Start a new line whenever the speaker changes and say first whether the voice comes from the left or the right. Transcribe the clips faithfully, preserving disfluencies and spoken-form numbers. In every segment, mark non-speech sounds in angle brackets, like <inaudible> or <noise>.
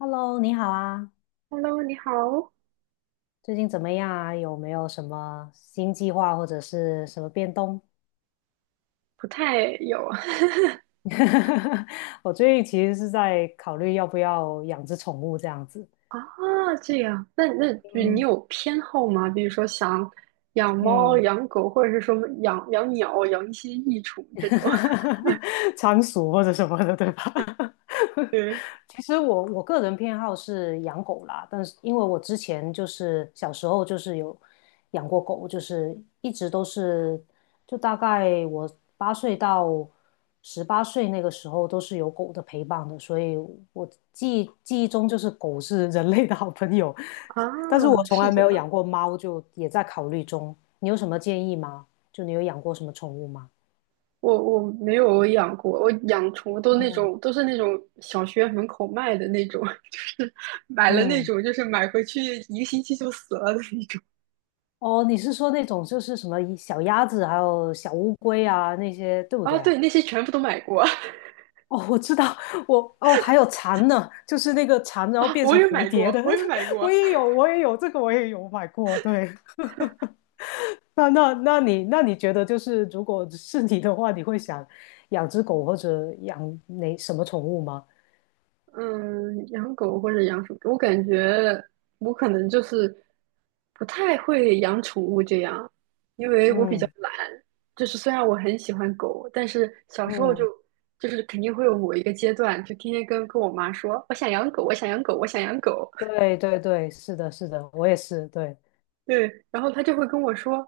left: Hello，你好啊，
right: Hello，你好。
left: 最近怎么样啊？有没有什么新计划或者是什么变动？
right: 不太有。
left: <laughs> 我最近其实是在考虑要不要养只宠物这样子。
right: <laughs> 啊，这样。那那你
left: 嗯，
right: 有偏好吗？比如说想养猫、
left: 嗯，
right: 养狗，或者是说养养鸟、养一些益虫这种。
left: <laughs> 仓鼠或者什么的，对吧？
right: <laughs>
left: <laughs>
right: 对
left: 其实我我个人偏好是养狗啦，但是因为我之前就是小时候就是有养过狗，就是一直都是，就大概我八岁到十八岁那个时候都是有狗的陪伴的，所以我记忆记忆中就是狗是人类的好朋友，
right: 啊，
left: 但是我从
right: 是
left: 来没
right: 这
left: 有
right: 样。
left: 养过猫，就也在考虑中。你有什么建议吗？就你有养过什么宠物吗？
right: 我我没有养过，我养宠物都那
left: 嗯。
right: 种都是那种小学门口卖的那种。<laughs> 就是买了那
left: 嗯，
right: 种，就是买回去一个星期就死了的那种。
left: 哦，你是说那种就是什么小鸭子，还有小乌龟啊那些，对不
right: 啊，
left: 对啊？
right: 对，那些全部都买过。<laughs>
left: 哦，我知道，我哦还有蝉呢，就是那个蝉，然后
right: 啊，
left: 变
right: 我
left: 成
right: 也
left: 蝴
right: 买
left: 蝶
right: 过，
left: 的，
right: 我也买
left: <laughs> 我
right: 过。
left: 也有，我也有这个，我也有买过。对，<laughs> 那那那你那你觉得就是如果是你的话，你会想养只狗或者养哪什么宠物吗？
right: 嗯，养狗或者养鼠，我感觉我可能就是不太会养宠物这样，因为我比较
left: 嗯
right: 懒。就是虽然我很喜欢狗，但是小时候就
left: 嗯，
right: 就是肯定会有某一个阶段，就天天跟跟我妈说，我想养狗，我想养狗，我想养狗。
left: 对对对，是的，是的，我也是，对，
right: 对，然后他就会跟我说：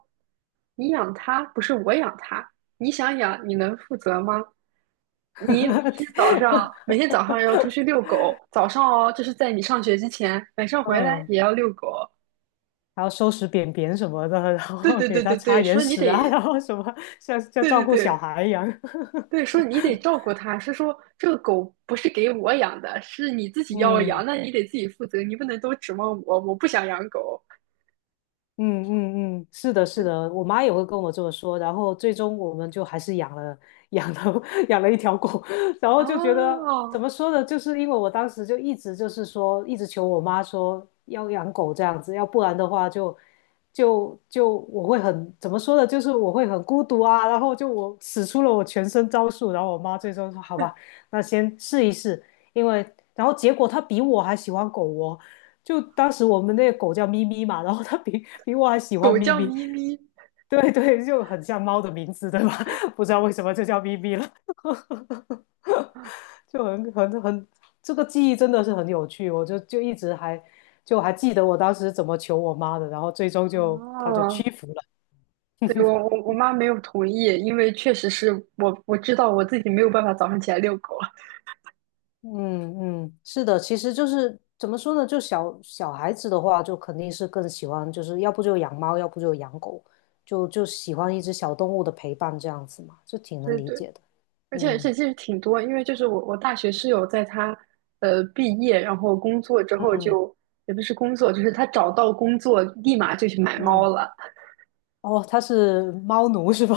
right: “你养它不是我养它，你想养你能负责吗？你每天
left: <laughs>
right: 早上每天早上要出去遛狗，早上哦，这是在你上学之前，晚上回来
left: 嗯。
right: 也要遛狗。
left: 然后收拾便便什么的，<laughs> 然
right: 对
left: 后
right: 对
left: 给
right: 对
left: 它
right: 对
left: 擦
right: 对，
left: 眼
right: 说你
left: 屎啊，<laughs>
right: 得
left: 然后什么像像
right: 对
left: 照
right: 对
left: 顾小
right: 对
left: 孩一样。<laughs>
right: 对，说你得照顾它，是说这个狗不是给我养的，是你自己要养，
left: 嗯，
right: 那你得自己负责，你不能都指望我，我不想养狗。
left: 嗯嗯嗯，是的，是
right: 对。
left: 的，我妈也会跟我这么说，然后最终我们就还是养了养了 <laughs> 养了一条狗，<laughs> 然后就觉得怎
right: 哦，
left: 么说呢，就是因为我当时就一直就是说，一直求我妈说要养狗这样子，要不然的话就就就我会很怎么说呢，就是我会很孤独啊，然后就我使出了我全身招数，然后我妈最终说好吧，那先试一试，因为然后结果她比我还喜欢狗哦。就当时我们那个狗叫咪咪嘛，然后它比比我还喜欢
right: 狗
left: 咪
right: 叫
left: 咪，
right: 咪咪。
left: 对对，就很像猫的名字，对吧？<laughs> 不知道为什么就叫咪咪了，就很很很，这个记忆真的是很有趣，我就就一直还就还记得我当时怎么求我妈的，然后最终就她就
right: 哦。"
left: 屈服了。
right: 对，我我我妈没有同意，因为确实是我我知道我自己没有办法早上起来遛狗。
left: 嗯嗯，是的，其实就是怎么说呢，就小小孩子的话，就肯定是更喜欢，就是要不就养猫，要不就养狗，就就喜欢一只小动物的陪伴这样子嘛，就挺
right: <laughs>
left: 能
right: 对
left: 理
right: 对，
left: 解的。
right: 而且而
left: 嗯。
right: 且其实挺多，因为就是我我大学室友在她呃毕业然后工作之后
left: 嗯
right: 就，也不是工作，就是她找到工作立马就去买猫
left: 嗯，
right: 了。
left: 哦，他是猫奴是吧？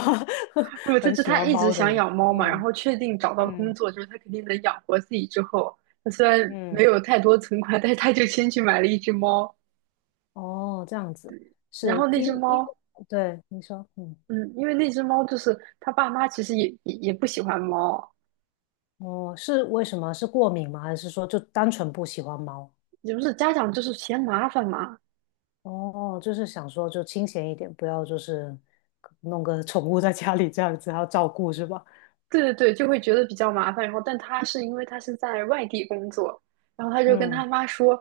left: <laughs>
right: <laughs> 不，就
left: 很
right: 是
left: 喜
right: 她
left: 欢
right: 一直
left: 猫的
right: 想
left: 人。
right: 养猫嘛，然
left: 嗯
right: 后确定找到工
left: 嗯
right: 作就是她肯定能养活自己之后，她虽然没
left: 嗯，
right: 有太多存款，但是她就先去买了一只猫，
left: 哦，这样子
right: 然
left: 是
right: 后那
left: 因
right: 只
left: 因
right: 猫。
left: 为对你说，嗯，
right: 嗯，因为那只猫就是他爸妈，其实也也也不喜欢猫。
left: 哦，是为什么？是过敏吗？还是说就单纯不喜欢猫？
right: 也不是，家长就是嫌麻烦嘛。
left: 哦，就是想说就清闲一点，不要就是弄个宠物在家里这样子，还要照顾是吧？
right: 对对对，就会觉得比较麻烦。然后，但他是因为他是在外地工作，然后他就跟
left: 嗯
right: 他妈说：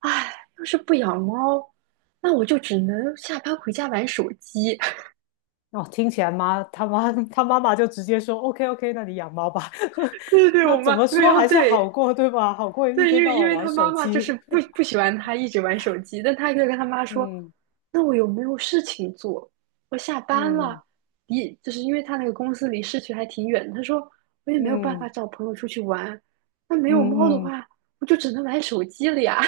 right: “哎，要是不养猫，那我就只能下班回家玩手机。<laughs>”
left: 哦，听起来妈他妈他妈妈就直接说 OK OK，那你养猫吧。
right: 对对
left: <laughs>
right: 对，
left: 那
right: 我
left: 怎
right: 妈
left: 么
right: 对，然
left: 说
right: 后
left: 还是好
right: 对。
left: 过对吧？好过一
right: 对，因
left: 天
right: 为
left: 到
right: 因
left: 晚
right: 为
left: 玩
right: 他妈
left: 手
right: 妈就是
left: 机。
right: 不不
left: <laughs>
right: 喜欢他一直玩手机，但他就跟他妈说：
left: 嗯
right: “那我有没有事情做？我下班
left: 嗯
right: 了。离就是因为他那个公司离市区还挺远。"他说："我也没有办法
left: 嗯
right: 找朋友出去玩，那没有猫的
left: 嗯嗯，
right: 话，我就只能玩手机了呀。"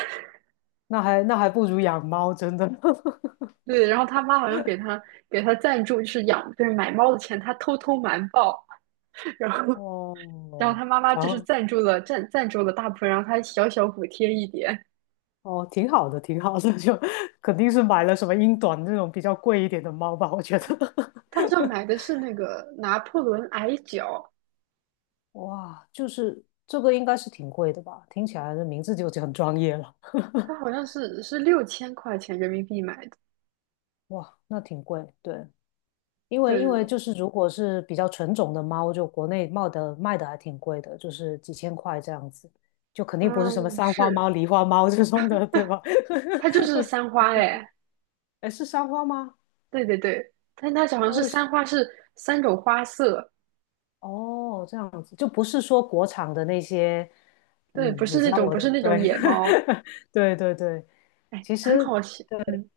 left: 那还那还不如养猫，真的。<laughs>
right: <laughs> 对，然后他妈好像给他给他赞助，就是养，就是买猫的钱，他偷偷瞒报。<laughs> 然后然后
left: 哦，
right: 他妈妈
left: 然
right: 就是
left: 后
right: 赞助了赞赞助了大部分，然后他小小补贴一点。
left: 哦，挺好的，挺好的，<laughs> 就肯定是买了什么英短那种比较贵一点的猫吧，我觉得。
right: 他好像
left: <laughs>
right: 买的是那个拿破仑矮脚。
left: 哇，就是这个应该是挺贵的吧？听起来的名字就很专业了。
right: 它
left: <laughs>
right: 好像是是六千块钱人民币买的。
left: 哇，那挺贵，对，因为
right: 对
left: 因
right: 对
left: 为
right: 对。
left: 就是如果是比较纯种的猫，就国内卖的卖的还挺贵的，就是几千块这样子，就肯定不是什么
right: 嗯，
left: 三花
right: 是。
left: 猫、狸花猫 <laughs> 这种的，对吧？
right: 它就是三花哎。
left: <laughs> 哎，是三花吗？
right: 对对对，但它好像
left: 那
right: 是
left: 为
right: 三
left: 什
right: 花，是三种花色。
left: 哦，这样子就不是说国产的那些，
right: 对，不
left: 嗯，
right: 是
left: 你知
right: 那
left: 道
right: 种
left: 我
right: 不
left: 的，
right: 是那种
left: 对，
right: 野猫。
left: <laughs> 对对对，
right: 哎，
left: 其
right: 很
left: 实
right: 好笑。嗯，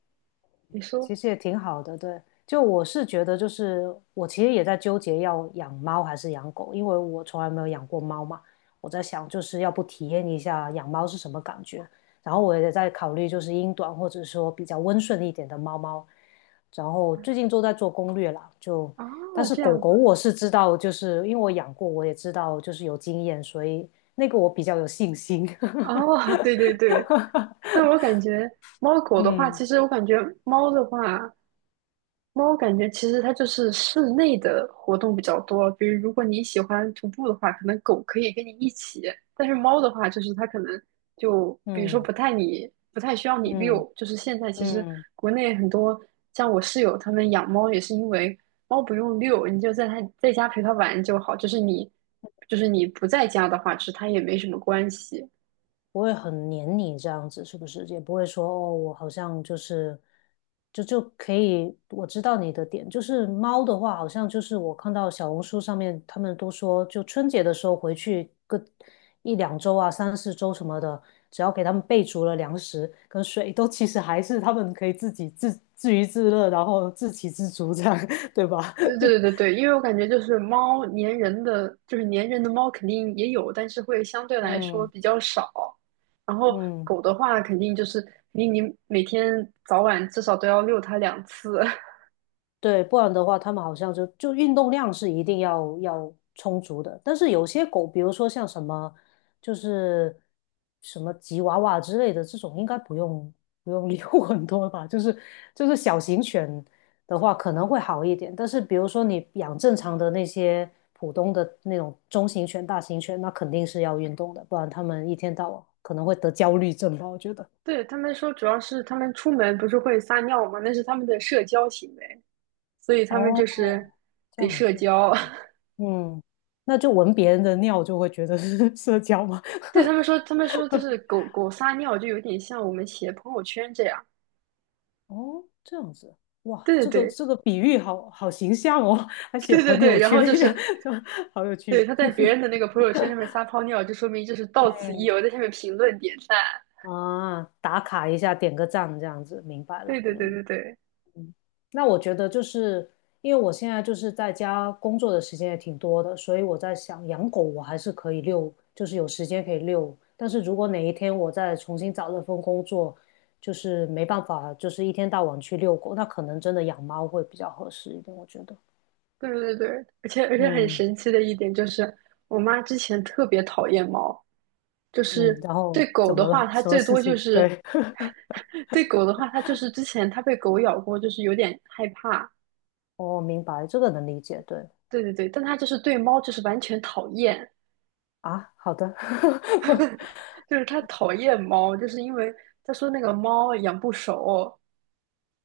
right: 你说。
left: 其实也挺好的，对。就我是觉得，就是我其实也在纠结要养猫还是养狗，因为我从来没有养过猫嘛。我在想，就是要不体验一下养猫是什么感觉。然后我也在考虑，就是英短或者说比较温顺一点的猫猫。然后最近都在做攻略啦，就
right: 哦，
left: 但是
right: 这
left: 狗
right: 样
left: 狗
right: 子。
left: 我是知道，就是因为我养过，我也知道就是有经验，所以那个我比较有信心。<laughs>
right: 哦，对对对。但我感觉猫狗的话，
left: 嗯
right: 其实我感觉猫的话，猫感觉其实它就是室内的活动比较多。比如，如果你喜欢徒步的话，可能狗可以跟你一起；但是猫的话，就是它可能就比如说
left: 嗯
right: 不太你不太需要你
left: 嗯
right: 遛。就是现在其实
left: 嗯。
right: 国内很多像我室友他们养猫也是因为猫不用遛，你就在它在家陪它玩就好。就是你就是你不在家的话，其实它也没什么关系。
left: 不会很黏你这样子，是不是？也不会说哦，我好像就是就就可以，我知道你的点。就是猫的话，好像就是我看到小红书上面他们都说，就春节的时候回去个一两周啊、三四周什么的，只要给他们备足了粮食跟水，都其实还是他们可以自己自自娱自乐，然后自给自足这样，<laughs> 对吧？
right: 对对对对。因为我感觉就是猫粘人的，就是粘人的猫肯定也有，但是会相对
left: <laughs>
right: 来说
left: 嗯
right: 比较少。然后
left: 嗯。
right: 狗的话，肯定就是你你每天早晚至少都要遛它两次。
left: 对，不然的话，它们好像就就运动量是一定要要充足的。但是有些狗，比如说像什么，就是什么吉娃娃之类的这种，应该不用不用遛 <laughs> 很多吧。就是就是小型犬的话，可能会好一点。但是比如说你养正常的那些普通的那种中型犬、大型犬，那肯定是要运动的，不然它们一天到晚可能会得焦虑症吧，我觉得。
right: <laughs> 对，他们说主要是他们出门不是会撒尿吗？那是他们的社交行为，所以他们
left: 哦，
right: 就是
left: 这
right: 得
left: 样
right: 社
left: 子，
right: 交。
left: 嗯嗯，那就闻别人的尿就会觉得是 <laughs> 社交吗？
right: <laughs> 对，他们说，他们说就是狗狗撒尿就有点像我们写朋友圈这样。
left: 哦，这样子，哇，
right: 对对
left: 这个
right: 对。
left: 这个比喻好好形象哦，还
right: <laughs>
left: 写
right: 对对
left: 朋
right: 对，
left: 友
right: 然
left: 圈，
right: 后就是
left: <laughs> 这好有
right: 对，
left: 趣。
right: 他在别人的那个朋友圈上面撒泡尿，就说明就是到此一
left: 嗯
right: 游，在下面评论点赞。
left: 啊，打卡一下，点个赞，这样子，明白
right: 对
left: 了。
right: 对对
left: 嗯。
right: 对对
left: 那我觉得就是因为我现在就是在家工作的时间也挺多的，所以我在想养狗我还是可以遛，就是有时间可以遛。但是如果哪一天我再重新找了份工作，就是没办法，就是一天到晚去遛狗，那可能真的养猫会比较合适一点，我觉得。
right: 对对对。而且而且很
left: 嗯
right: 神奇的一点就是，我妈之前特别讨厌猫，就
left: 嗯，
right: 是
left: 然
right: 对
left: 后
right: 狗
left: 怎
right: 的
left: 么
right: 话，
left: 了？<laughs>
right: 她
left: 什么
right: 最
left: 事
right: 多就
left: 情？
right: 是。
left: 对，
right: <laughs> 对狗的话，她就是之前她被狗咬过，就是有点害怕。
left: <laughs> 我明白，这个能理解。对
right: 对对对，但她就是对猫就是完全讨厌，
left: 啊，好的。<laughs>
right: 就是她讨厌猫，就是因为她说那个猫养不熟。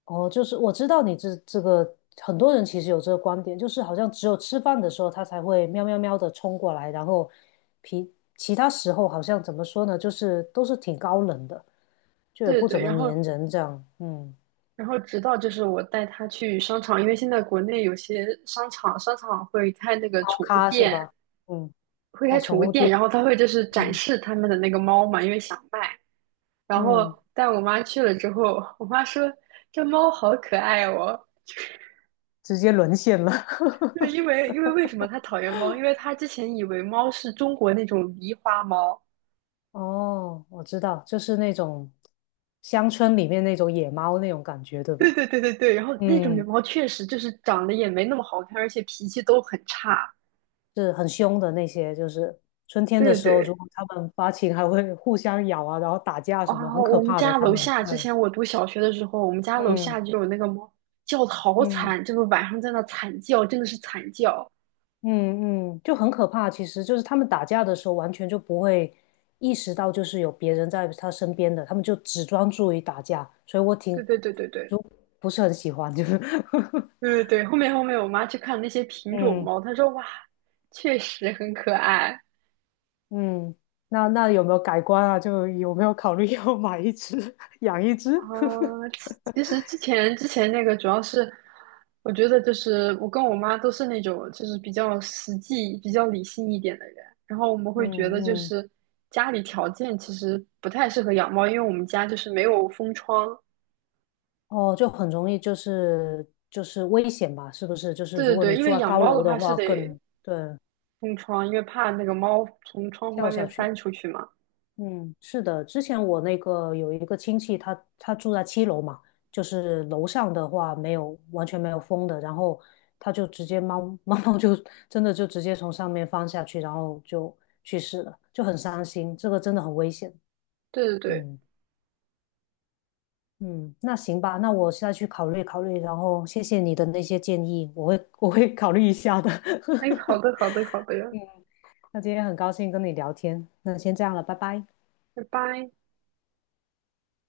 left: 哦，就是我知道你这这个很多人其实有这个观点，就是好像只有吃饭的时候它才会喵喵喵的冲过来，然后皮其他时候好像怎么说呢，就是都是挺高冷的，就也
right: 对对
left: 不怎
right: 对，
left: 么
right: 然后
left: 粘人这样，嗯，
right: 然后直到就是我带他去商场，因为现在国内有些商场商场会开那个
left: 猫
right: 宠物
left: 咖是
right: 店，
left: 吧？嗯，
right: 会
left: 哦，
right: 开
left: 宠
right: 宠物
left: 物
right: 店，
left: 店，
right: 然后他会就是展
left: 嗯
right: 示他们的那个猫嘛，因为想卖然后
left: 嗯，
right: 带我妈去了之后，我妈说这猫好可爱哦。
left: 直接沦陷了。
right: 对，因
left: <laughs>
right: 为因为为什么她讨厌猫？因为她之前以为猫是中国那种狸花猫。
left: 哦，我知道，就是那种乡村里面那种野猫那种感觉，对
right: 对
left: 吧？
right: 对对对对。然后那种狸
left: 嗯。
right: 猫确实就是长得也没那么好看，而且脾气都很差。
left: 是很凶的那些，就是春天的
right: 对对
left: 时候，如
right: 对。
left: 果它们发情，还会互相咬啊，然后打架什么，
right: 啊，
left: 很可
right: 我们
left: 怕的。
right: 家
left: 它
right: 楼
left: 们
right: 下之
left: 对，
right: 前我读小学的时候，我们家楼下
left: 嗯
right: 就有那个猫叫的好
left: 嗯
right: 惨，就是晚上在那惨叫，真的是惨叫。
left: 嗯嗯，就很可怕。其实就是它们打架的时候，完全就不会意识到就是有别人在它身边的，它们就只专注于打架。所以我
right: 对
left: 挺
right: 对对对对
left: 就不是很喜欢，就是 <laughs>
right: 对对对。后面后面我妈去看那些品种
left: 嗯
right: 猫，她说哇，确实很可爱。
left: 嗯。那那有没有改观啊？就有没有考虑要买一只，<laughs> 养一只？
right: 呃，其
left: <laughs>
right: 其实之前之前那个主要是，我觉得就是我跟我妈都是那种就是比较实际、比较理性一点的人，然后我们
left: 嗯
right: 会觉得就
left: 嗯
right: 是家里条件其实不太适合养猫，因为我们家就是没有封窗。
left: 哦，就很容易就是就是危险吧，是不是？就是
right: 对
left: 如
right: 对
left: 果
right: 对，
left: 你
right: 因
left: 住
right: 为
left: 在
right: 养
left: 高
right: 猫的
left: 楼的
right: 话是
left: 话
right: 得
left: 更，对
right: 封窗，因为怕那个猫从窗户外
left: 跳下
right: 面
left: 去。
right: 翻出去嘛。
left: 嗯，是的，之前我那个有一个亲戚他，他，住在七楼嘛，就是楼上的话没有完全没有风的，然后他就直接猫 <laughs> 猫猫就真的就直接从上面翻下去，然后就去世了，就很伤心，这个真的很危险。
right: 对对对。
left: 嗯。嗯，那行吧，那我下去考虑考虑，然后谢谢你的那些建议，我会我会考虑一下的。
right: 哎，好
left: <laughs>
right: 的好的好的。
left: 嗯，那今天很高兴跟你聊天，那先这样了，拜拜。
right: 拜拜。